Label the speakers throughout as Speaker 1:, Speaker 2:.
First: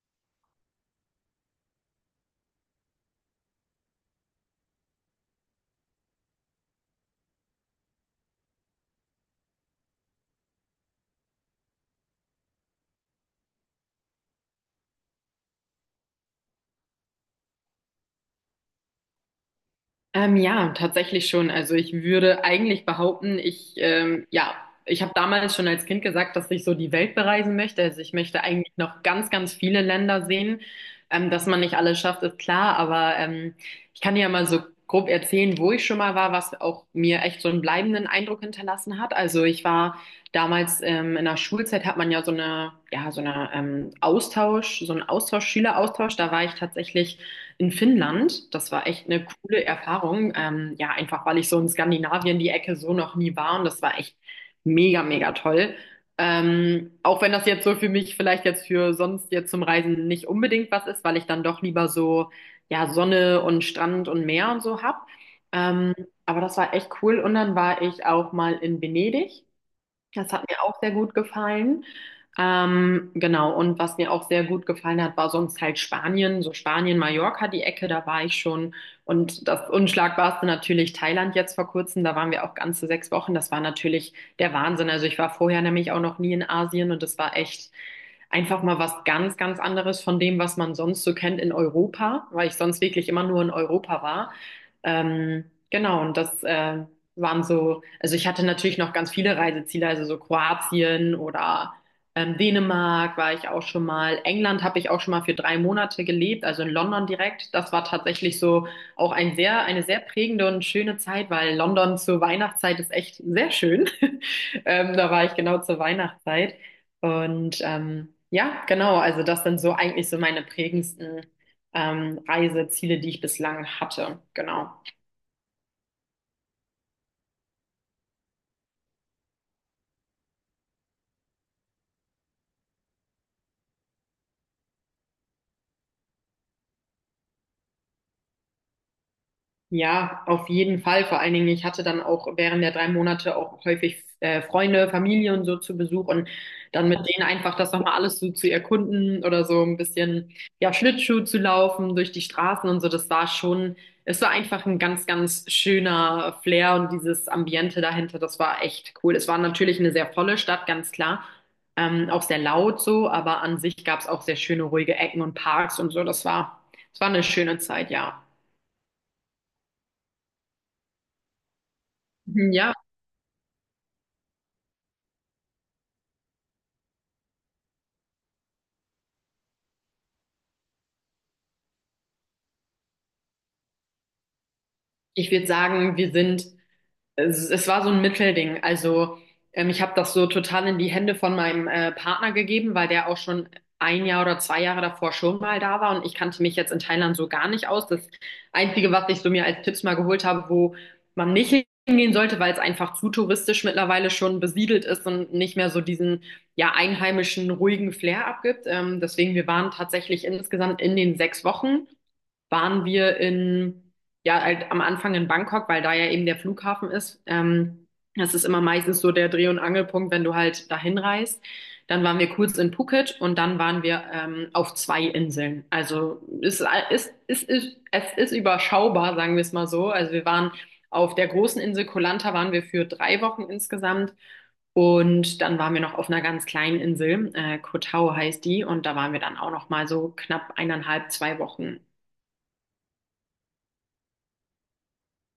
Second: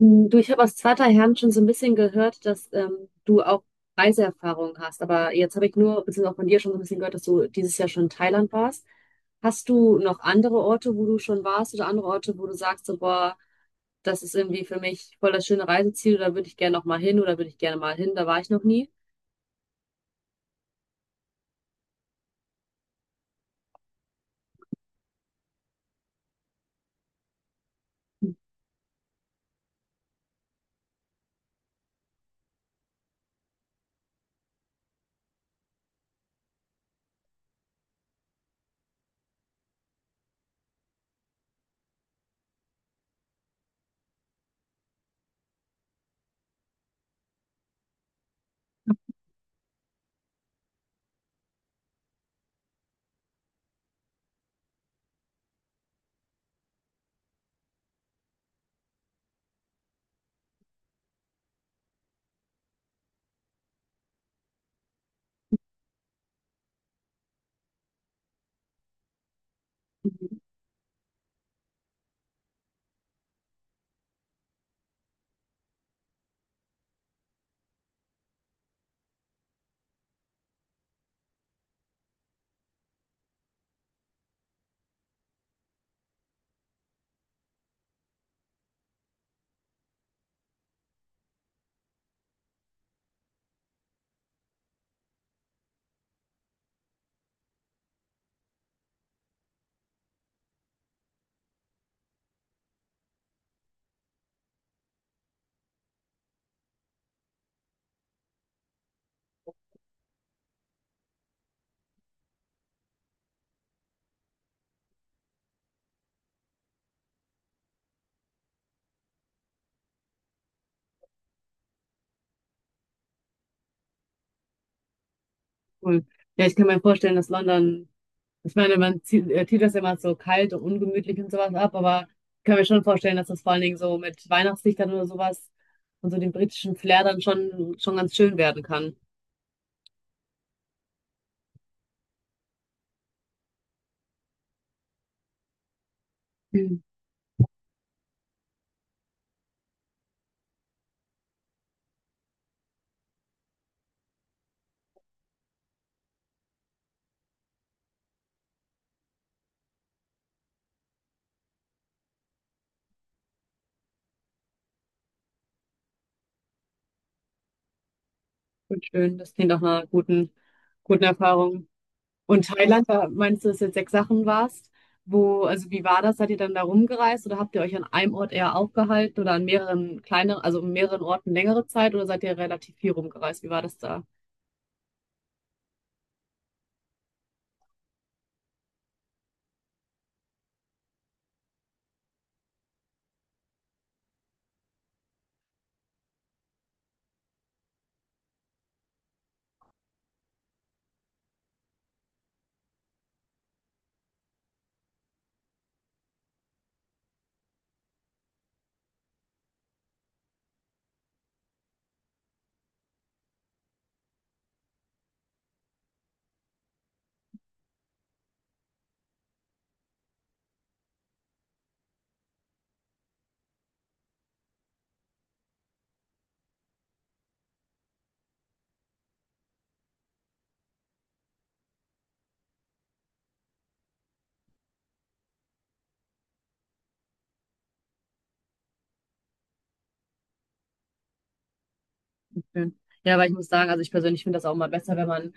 Speaker 1: Du, ich habe aus zweiter Hand schon so ein bisschen gehört, dass du auch Reiseerfahrung hast. Aber jetzt habe ich nur, beziehungsweise auch von dir schon so ein bisschen gehört, dass du dieses Jahr schon in Thailand warst. Hast du noch andere Orte, wo du schon warst oder andere Orte, wo du sagst, so, boah, das ist irgendwie für mich voll das schöne Reiseziel, da würde ich gerne noch mal hin oder würde ich gerne mal hin, da war ich noch nie?
Speaker 2: Ja, tatsächlich schon. Also ich würde eigentlich behaupten, ja, ich habe damals schon als Kind gesagt, dass ich so die Welt bereisen möchte. Also ich möchte eigentlich noch ganz, ganz viele Länder sehen. Dass man nicht alles schafft, ist klar, aber ich kann dir ja mal so grob erzählen, wo ich schon mal war, was auch mir echt so einen bleibenden Eindruck hinterlassen hat. Also ich war damals in der Schulzeit hat man ja, so eine Austausch, so einen Austausch, Schüleraustausch. Da war ich tatsächlich in Finnland. Das war echt eine coole Erfahrung. Ja, einfach weil ich so in Skandinavien die Ecke so noch nie war und das war echt mega, mega toll. Auch wenn das jetzt so für mich vielleicht jetzt für sonst jetzt zum Reisen nicht unbedingt was ist, weil ich dann doch lieber so, ja, Sonne und Strand und Meer und so hab. Ähm, aber das war echt cool. Und dann war ich auch mal in Venedig. Das
Speaker 1: Mhm.
Speaker 2: hat mir auch sehr gut gefallen. Genau, und was mir auch sehr gut gefallen hat, war sonst halt Spanien, so Spanien, Mallorca, die Ecke, da war ich schon. Und das Unschlagbarste natürlich Thailand jetzt vor kurzem, da waren wir auch ganze 6 Wochen. Das war natürlich der Wahnsinn. Also ich war vorher nämlich auch noch nie in Asien und das war echt einfach mal was ganz, ganz anderes von dem, was man sonst so kennt in Europa, weil ich sonst wirklich immer nur in Europa war. Genau, und das waren so, also ich hatte natürlich noch ganz viele Reiseziele, also so Kroatien oder Dänemark war ich auch schon mal. England habe ich auch schon mal für 3 Monate gelebt, also in London direkt. Das war tatsächlich so auch ein sehr, eine sehr prägende und schöne Zeit, weil London zur Weihnachtszeit ist echt sehr schön. Da war ich genau zur Weihnachtszeit. Und ja, genau, also das sind so eigentlich so meine prägendsten Reiseziele, die ich bislang hatte. Genau.
Speaker 1: Cool. Ja, ich kann mir vorstellen, dass London. Ich meine, man zieht, tut das ja immer so kalt und ungemütlich und sowas ab, aber ich kann mir schon vorstellen, dass das vor allen Dingen so mit Weihnachtslichtern oder sowas und so dem britischen Flair dann schon ganz schön werden kann.
Speaker 2: Ja, auf jeden Fall. Vor allen Dingen, ich hatte dann auch während der 3 Monate auch häufig Freunde, Familie und so zu Besuch und
Speaker 1: Mhm.
Speaker 2: dann mit denen einfach das nochmal alles so zu erkunden oder so ein bisschen, ja, Schlittschuh zu laufen durch die Straßen und so. Das war schon, es war einfach ein ganz, ganz schöner Flair und dieses Ambiente dahinter, das war echt cool. Es war natürlich eine sehr volle Stadt, ganz klar. Auch sehr laut so, aber an sich gab es auch sehr schöne, ruhige Ecken und Parks und so. Das war eine schöne Zeit, ja.
Speaker 1: Und schön, das klingt nach einer guten, guten Erfahrung. Und
Speaker 2: Mhm, ja.
Speaker 1: Thailand, da meinst du, dass du jetzt sechs Sachen warst? Wo, also wie war das? Seid ihr dann da rumgereist oder habt ihr euch an einem Ort eher aufgehalten oder an mehreren kleineren, also an mehreren Orten längere Zeit oder seid ihr relativ viel rumgereist? Wie war das da?
Speaker 2: Ich würde sagen, wir sind, es war so ein Mittelding. Also ich habe das so total in die Hände von meinem Partner gegeben, weil der auch schon ein Jahr oder 2 Jahre davor schon mal da war und ich kannte mich jetzt in Thailand so gar nicht aus. Das Einzige, was ich so mir als Tipps mal geholt habe, wo man nicht hingehen sollte, weil es einfach zu touristisch mittlerweile schon besiedelt ist und nicht mehr so diesen ja einheimischen ruhigen Flair abgibt. Deswegen, wir waren tatsächlich insgesamt in den 6 Wochen waren wir in, ja, halt am Anfang in Bangkok, weil da ja eben der Flughafen ist. Das ist immer meistens so der Dreh- und Angelpunkt, wenn du halt dahin reist. Dann waren wir kurz in Phuket und dann waren wir auf zwei Inseln. Also es ist überschaubar, sagen wir es mal so. Also wir waren auf der großen Insel Koh Lanta waren wir für 3 Wochen insgesamt. Und dann waren wir noch auf einer ganz kleinen Insel, Koh Tao heißt die, und da waren wir dann auch noch mal so knapp 1,5, 2 Wochen.
Speaker 1: Schön. Ja, weil ich muss sagen, also ich persönlich finde das auch mal besser, wenn man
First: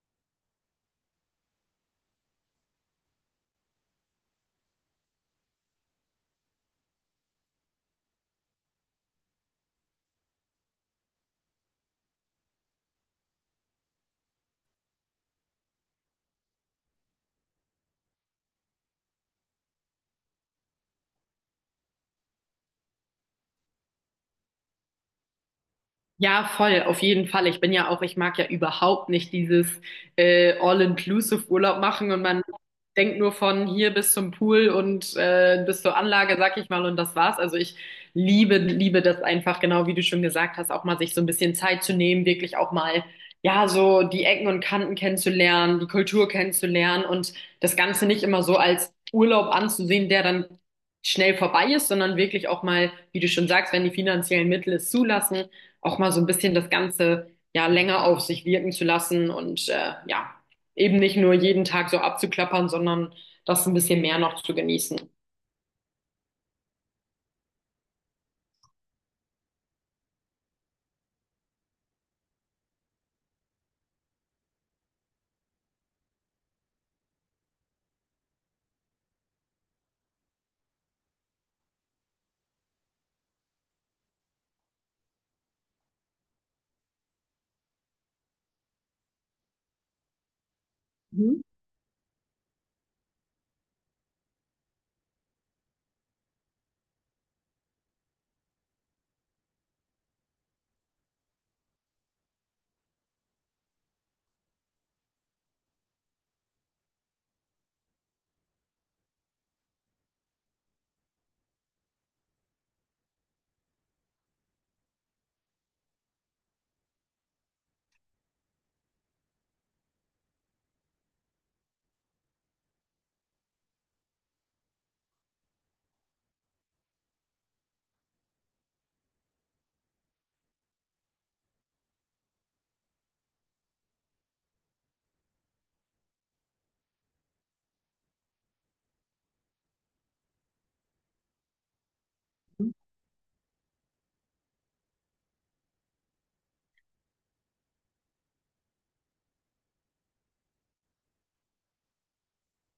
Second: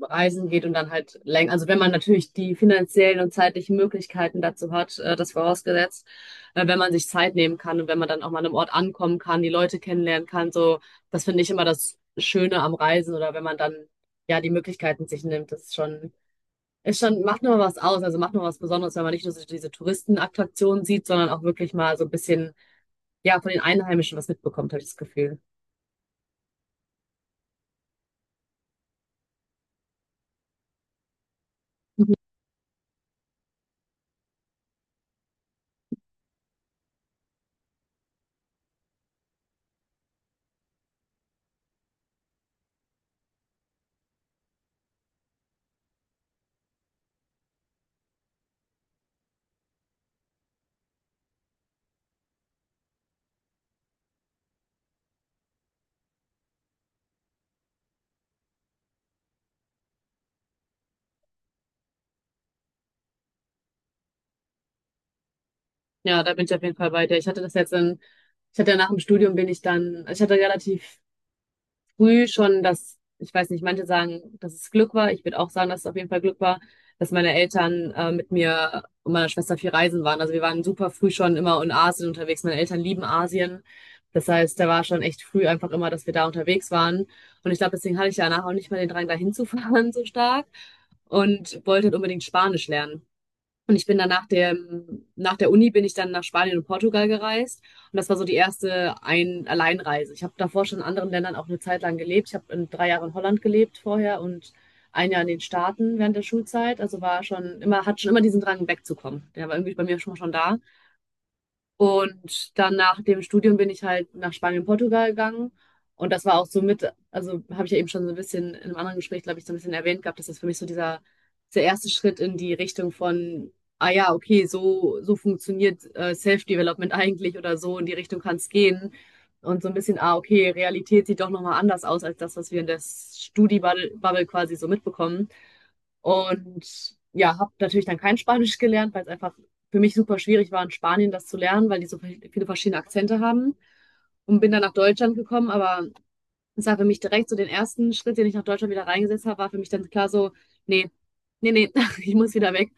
Speaker 1: reisen geht und dann halt länger, also wenn man natürlich die finanziellen und zeitlichen Möglichkeiten dazu hat, das vorausgesetzt, wenn man sich Zeit nehmen kann und wenn man dann auch mal an einem Ort ankommen kann, die Leute kennenlernen kann, so, das finde ich immer das Schöne am Reisen oder wenn man dann ja die Möglichkeiten sich nimmt, das ist schon, macht nur was aus, also macht nur was Besonderes, wenn man nicht nur so diese Touristenattraktionen sieht, sondern auch wirklich mal so ein bisschen, ja, von den Einheimischen was mitbekommt, habe ich das Gefühl.
Speaker 2: Ja, voll, auf jeden Fall. Ich bin ja auch, ich mag ja überhaupt nicht dieses All-Inclusive-Urlaub machen und man denkt nur von hier bis zum Pool und bis zur Anlage, sag ich mal, und das war's. Also ich liebe, liebe das einfach, genau wie du schon gesagt hast, auch mal sich so ein bisschen Zeit zu nehmen, wirklich auch mal, ja, so die Ecken und Kanten kennenzulernen, die Kultur kennenzulernen und das Ganze nicht immer so als Urlaub anzusehen, der dann schnell vorbei ist, sondern wirklich auch mal, wie du schon sagst, wenn die finanziellen Mittel es zulassen auch mal so ein bisschen das Ganze ja länger auf sich wirken zu lassen und ja, eben nicht nur jeden Tag so abzuklappern, sondern das ein bisschen mehr noch zu genießen.
Speaker 1: Ja, da bin ich auf jeden Fall bei dir. Ich hatte das jetzt in, Ich hatte ja nach dem Studium bin ich dann, also ich hatte relativ früh schon das, ich weiß nicht, manche sagen, dass es Glück war. Ich würde auch sagen, dass es auf jeden Fall Glück war, dass meine Eltern mit mir und meiner Schwester viel reisen waren. Also wir waren super früh schon immer in Asien unterwegs. Meine Eltern lieben Asien. Das heißt, da war schon echt früh einfach immer, dass wir da unterwegs waren. Und ich glaube, deswegen hatte ich danach auch nicht mehr den Drang, da hinzufahren so stark
Speaker 2: Mhm.
Speaker 1: und wollte halt unbedingt Spanisch lernen. Und ich bin dann nach der Uni bin ich dann nach Spanien und Portugal gereist. Und das war so die erste Ein Alleinreise. Ich habe davor schon in anderen Ländern auch eine Zeit lang gelebt. Ich habe in 3 Jahren in Holland gelebt vorher und ein Jahr in den Staaten während der Schulzeit. Also war schon immer, hat schon immer diesen Drang, wegzukommen. Der war irgendwie bei mir schon da. Und dann nach dem Studium bin ich halt nach Spanien, Portugal gegangen. Und das war auch so mit, also habe ich ja eben schon so ein bisschen in einem anderen Gespräch, glaube ich, so ein bisschen erwähnt gehabt, dass das für mich so dieser, der erste Schritt in die Richtung von, ah ja, okay, so funktioniert Self-Development eigentlich oder so, in die Richtung kann es gehen. Und so ein bisschen, ah, okay, Realität sieht doch nochmal anders aus als das, was wir in der Studi-Bubble quasi so mitbekommen. Und ja, habe natürlich dann kein Spanisch gelernt, weil es einfach für mich super schwierig war, in Spanien das zu lernen, weil die so viele verschiedene Akzente haben. Und bin dann nach Deutschland gekommen, aber es war für mich direkt so den ersten Schritt, den ich nach Deutschland wieder reingesetzt habe, war für mich dann klar so, nee, nee, nee, ich muss wieder weg.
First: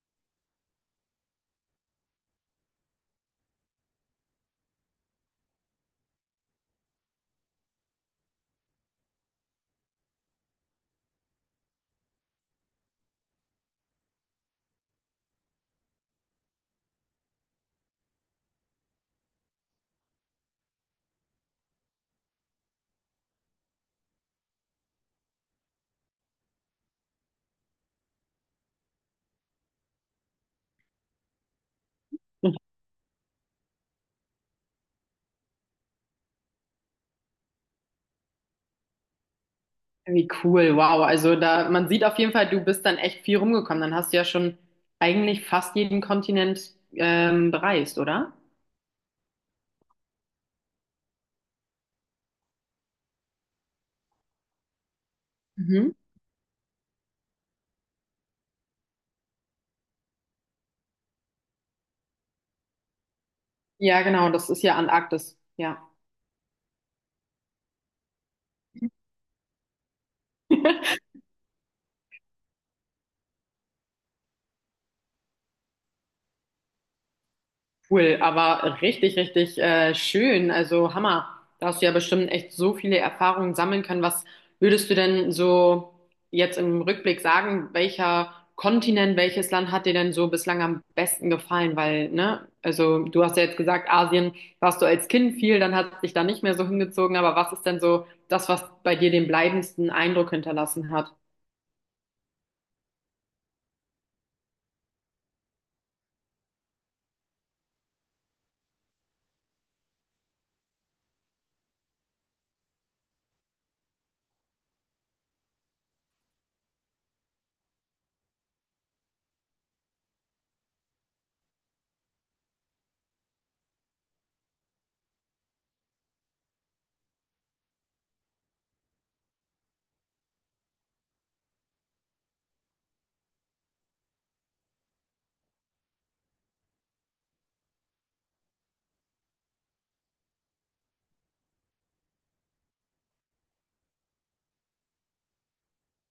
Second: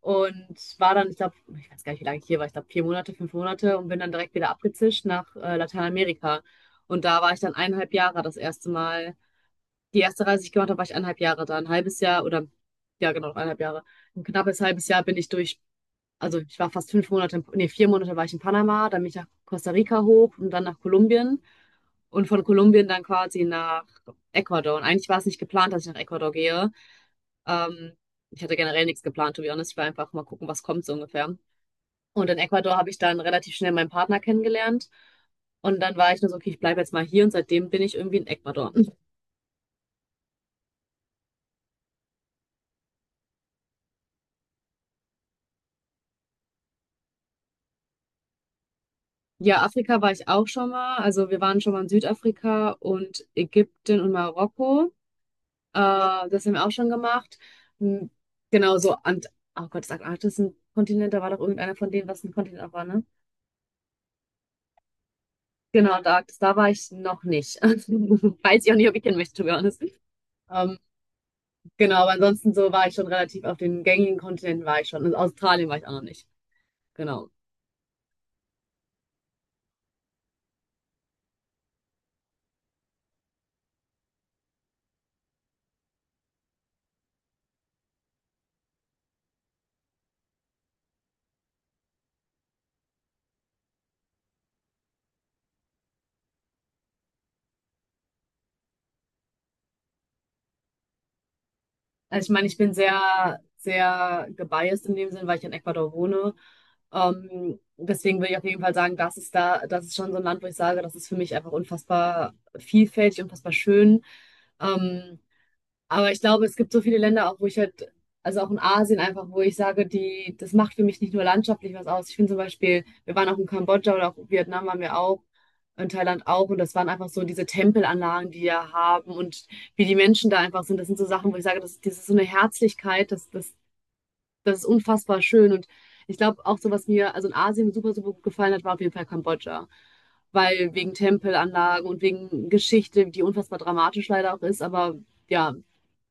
Speaker 1: Und war dann, ich glaube, ich weiß gar nicht, wie lange ich hier war, ich glaube 4 Monate, 5 Monate und bin dann direkt wieder abgezischt nach Lateinamerika. Und da war ich dann 1,5 Jahre das erste Mal die erste Reise, die ich gemacht habe, war ich 1,5 Jahre da. Ein halbes Jahr oder, ja genau, 1,5 Jahre. Ein knappes halbes Jahr bin ich durch, also ich war fast 5 Monate, 4 Monate war ich in Panama, dann bin ich nach Costa Rica hoch und dann nach Kolumbien und von Kolumbien dann quasi nach Ecuador. Und eigentlich war es nicht geplant, dass ich nach Ecuador gehe. Ähm, ich hatte generell nichts geplant, to be honest. Ich war einfach mal gucken, was kommt so ungefähr. Und in Ecuador habe ich dann relativ schnell meinen Partner kennengelernt. Und dann war ich nur so, okay, ich bleibe jetzt mal hier und seitdem bin ich irgendwie in Ecuador.
Speaker 2: Wie cool, wow. Also da, man sieht auf jeden Fall, du bist dann echt viel rumgekommen. Dann hast du ja schon eigentlich fast jeden Kontinent bereist, oder?
Speaker 1: Ja, Afrika war ich auch schon mal. Also wir waren schon mal in Südafrika und Ägypten und Marokko. Äh,
Speaker 2: Mhm.
Speaker 1: das haben wir auch schon gemacht. Hm, Genau so. Und, oh Gott, das Arktis ist ein Kontinent. Da war doch irgendeiner von denen, was ein Kontinent auch war, ne?
Speaker 2: Ja, genau, das ist ja Antarktis. Ja.
Speaker 1: Genau, da war ich noch nicht. Weiß ich auch nicht, ob ich hin möchte, to be honest. Ähm, genau, aber ansonsten so war ich schon relativ auf den gängigen Kontinenten war ich schon. In Australien war ich auch noch nicht. Genau.
Speaker 2: Cool, aber richtig, richtig schön. Also Hammer. Da hast du ja bestimmt echt so viele Erfahrungen sammeln können. Was würdest du denn so jetzt im Rückblick sagen, welcher Kontinent, welches Land hat dir denn so bislang am besten gefallen? Weil, ne, also du hast ja jetzt gesagt, Asien warst du als Kind viel, dann hat dich da nicht mehr so hingezogen. Aber was ist denn so das, was bei dir den bleibendsten Eindruck hinterlassen hat?
Speaker 1: Also ich meine, ich bin sehr, sehr gebiased in dem Sinn, weil ich in Ecuador wohne. Deswegen würde ich auf jeden Fall sagen, das ist da, das ist schon so ein Land, wo ich sage, das ist für mich einfach unfassbar vielfältig, unfassbar schön. Ähm, aber ich glaube, es gibt so viele Länder auch, wo ich halt, also auch in Asien einfach, wo ich sage, die, das macht für mich nicht nur landschaftlich was aus. Ich finde zum Beispiel, wir waren auch in Kambodscha oder auch in Vietnam waren wir auch, in Thailand auch, und das waren einfach so diese Tempelanlagen, die wir haben und wie die Menschen da einfach sind. Das sind so Sachen, wo ich sage, das, das ist so eine Herzlichkeit, das ist unfassbar schön. Und ich glaube auch so, was mir also in Asien super, super gut gefallen hat, war auf jeden Fall Kambodscha. Weil wegen Tempelanlagen und wegen Geschichte, die unfassbar dramatisch leider auch ist, aber ja,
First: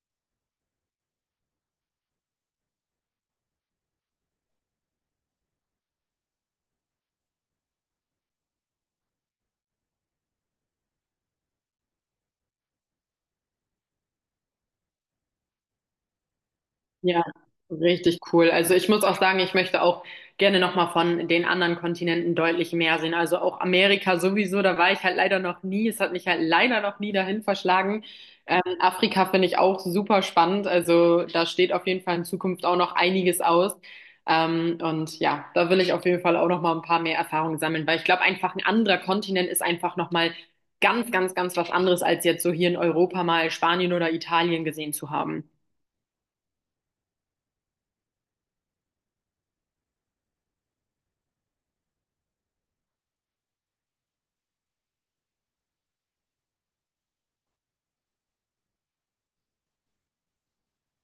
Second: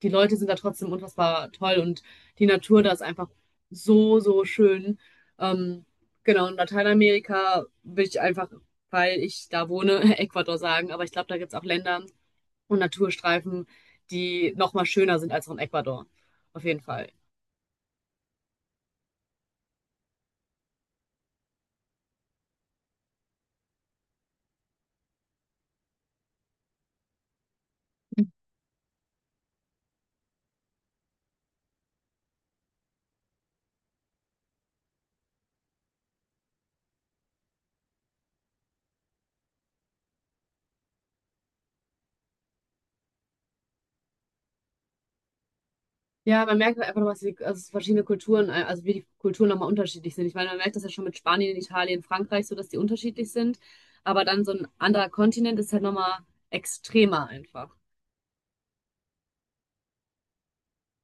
Speaker 1: die Leute sind da trotzdem unfassbar toll und die Natur da ist einfach so, so schön. Ähm, genau, in Lateinamerika will ich einfach, weil ich da wohne, Ecuador sagen, aber ich glaube, da gibt es auch Länder und Naturstreifen, die noch mal schöner sind als auch in Ecuador. Auf jeden Fall.
Speaker 2: Ja, richtig cool. Also ich muss auch sagen, ich möchte auch gerne nochmal von den anderen Kontinenten deutlich mehr sehen. Also auch Amerika sowieso, da war ich halt leider noch nie. Es hat mich halt leider noch nie dahin verschlagen. Afrika finde ich auch super spannend. Also da steht auf jeden Fall in Zukunft auch noch einiges aus. Und ja, da will ich auf jeden Fall auch nochmal ein paar mehr Erfahrungen sammeln, weil ich glaube, einfach ein anderer Kontinent ist einfach nochmal ganz, ganz, ganz was anderes, als jetzt so hier in Europa mal Spanien oder Italien gesehen zu haben.
Speaker 1: Ja, man merkt halt einfach, was die, also verschiedene Kulturen, also wie die Kulturen nochmal unterschiedlich sind. Ich meine, man merkt das ja schon mit Spanien, Italien, Frankreich, so dass die unterschiedlich sind. Aber dann so ein anderer Kontinent ist halt nochmal extremer einfach.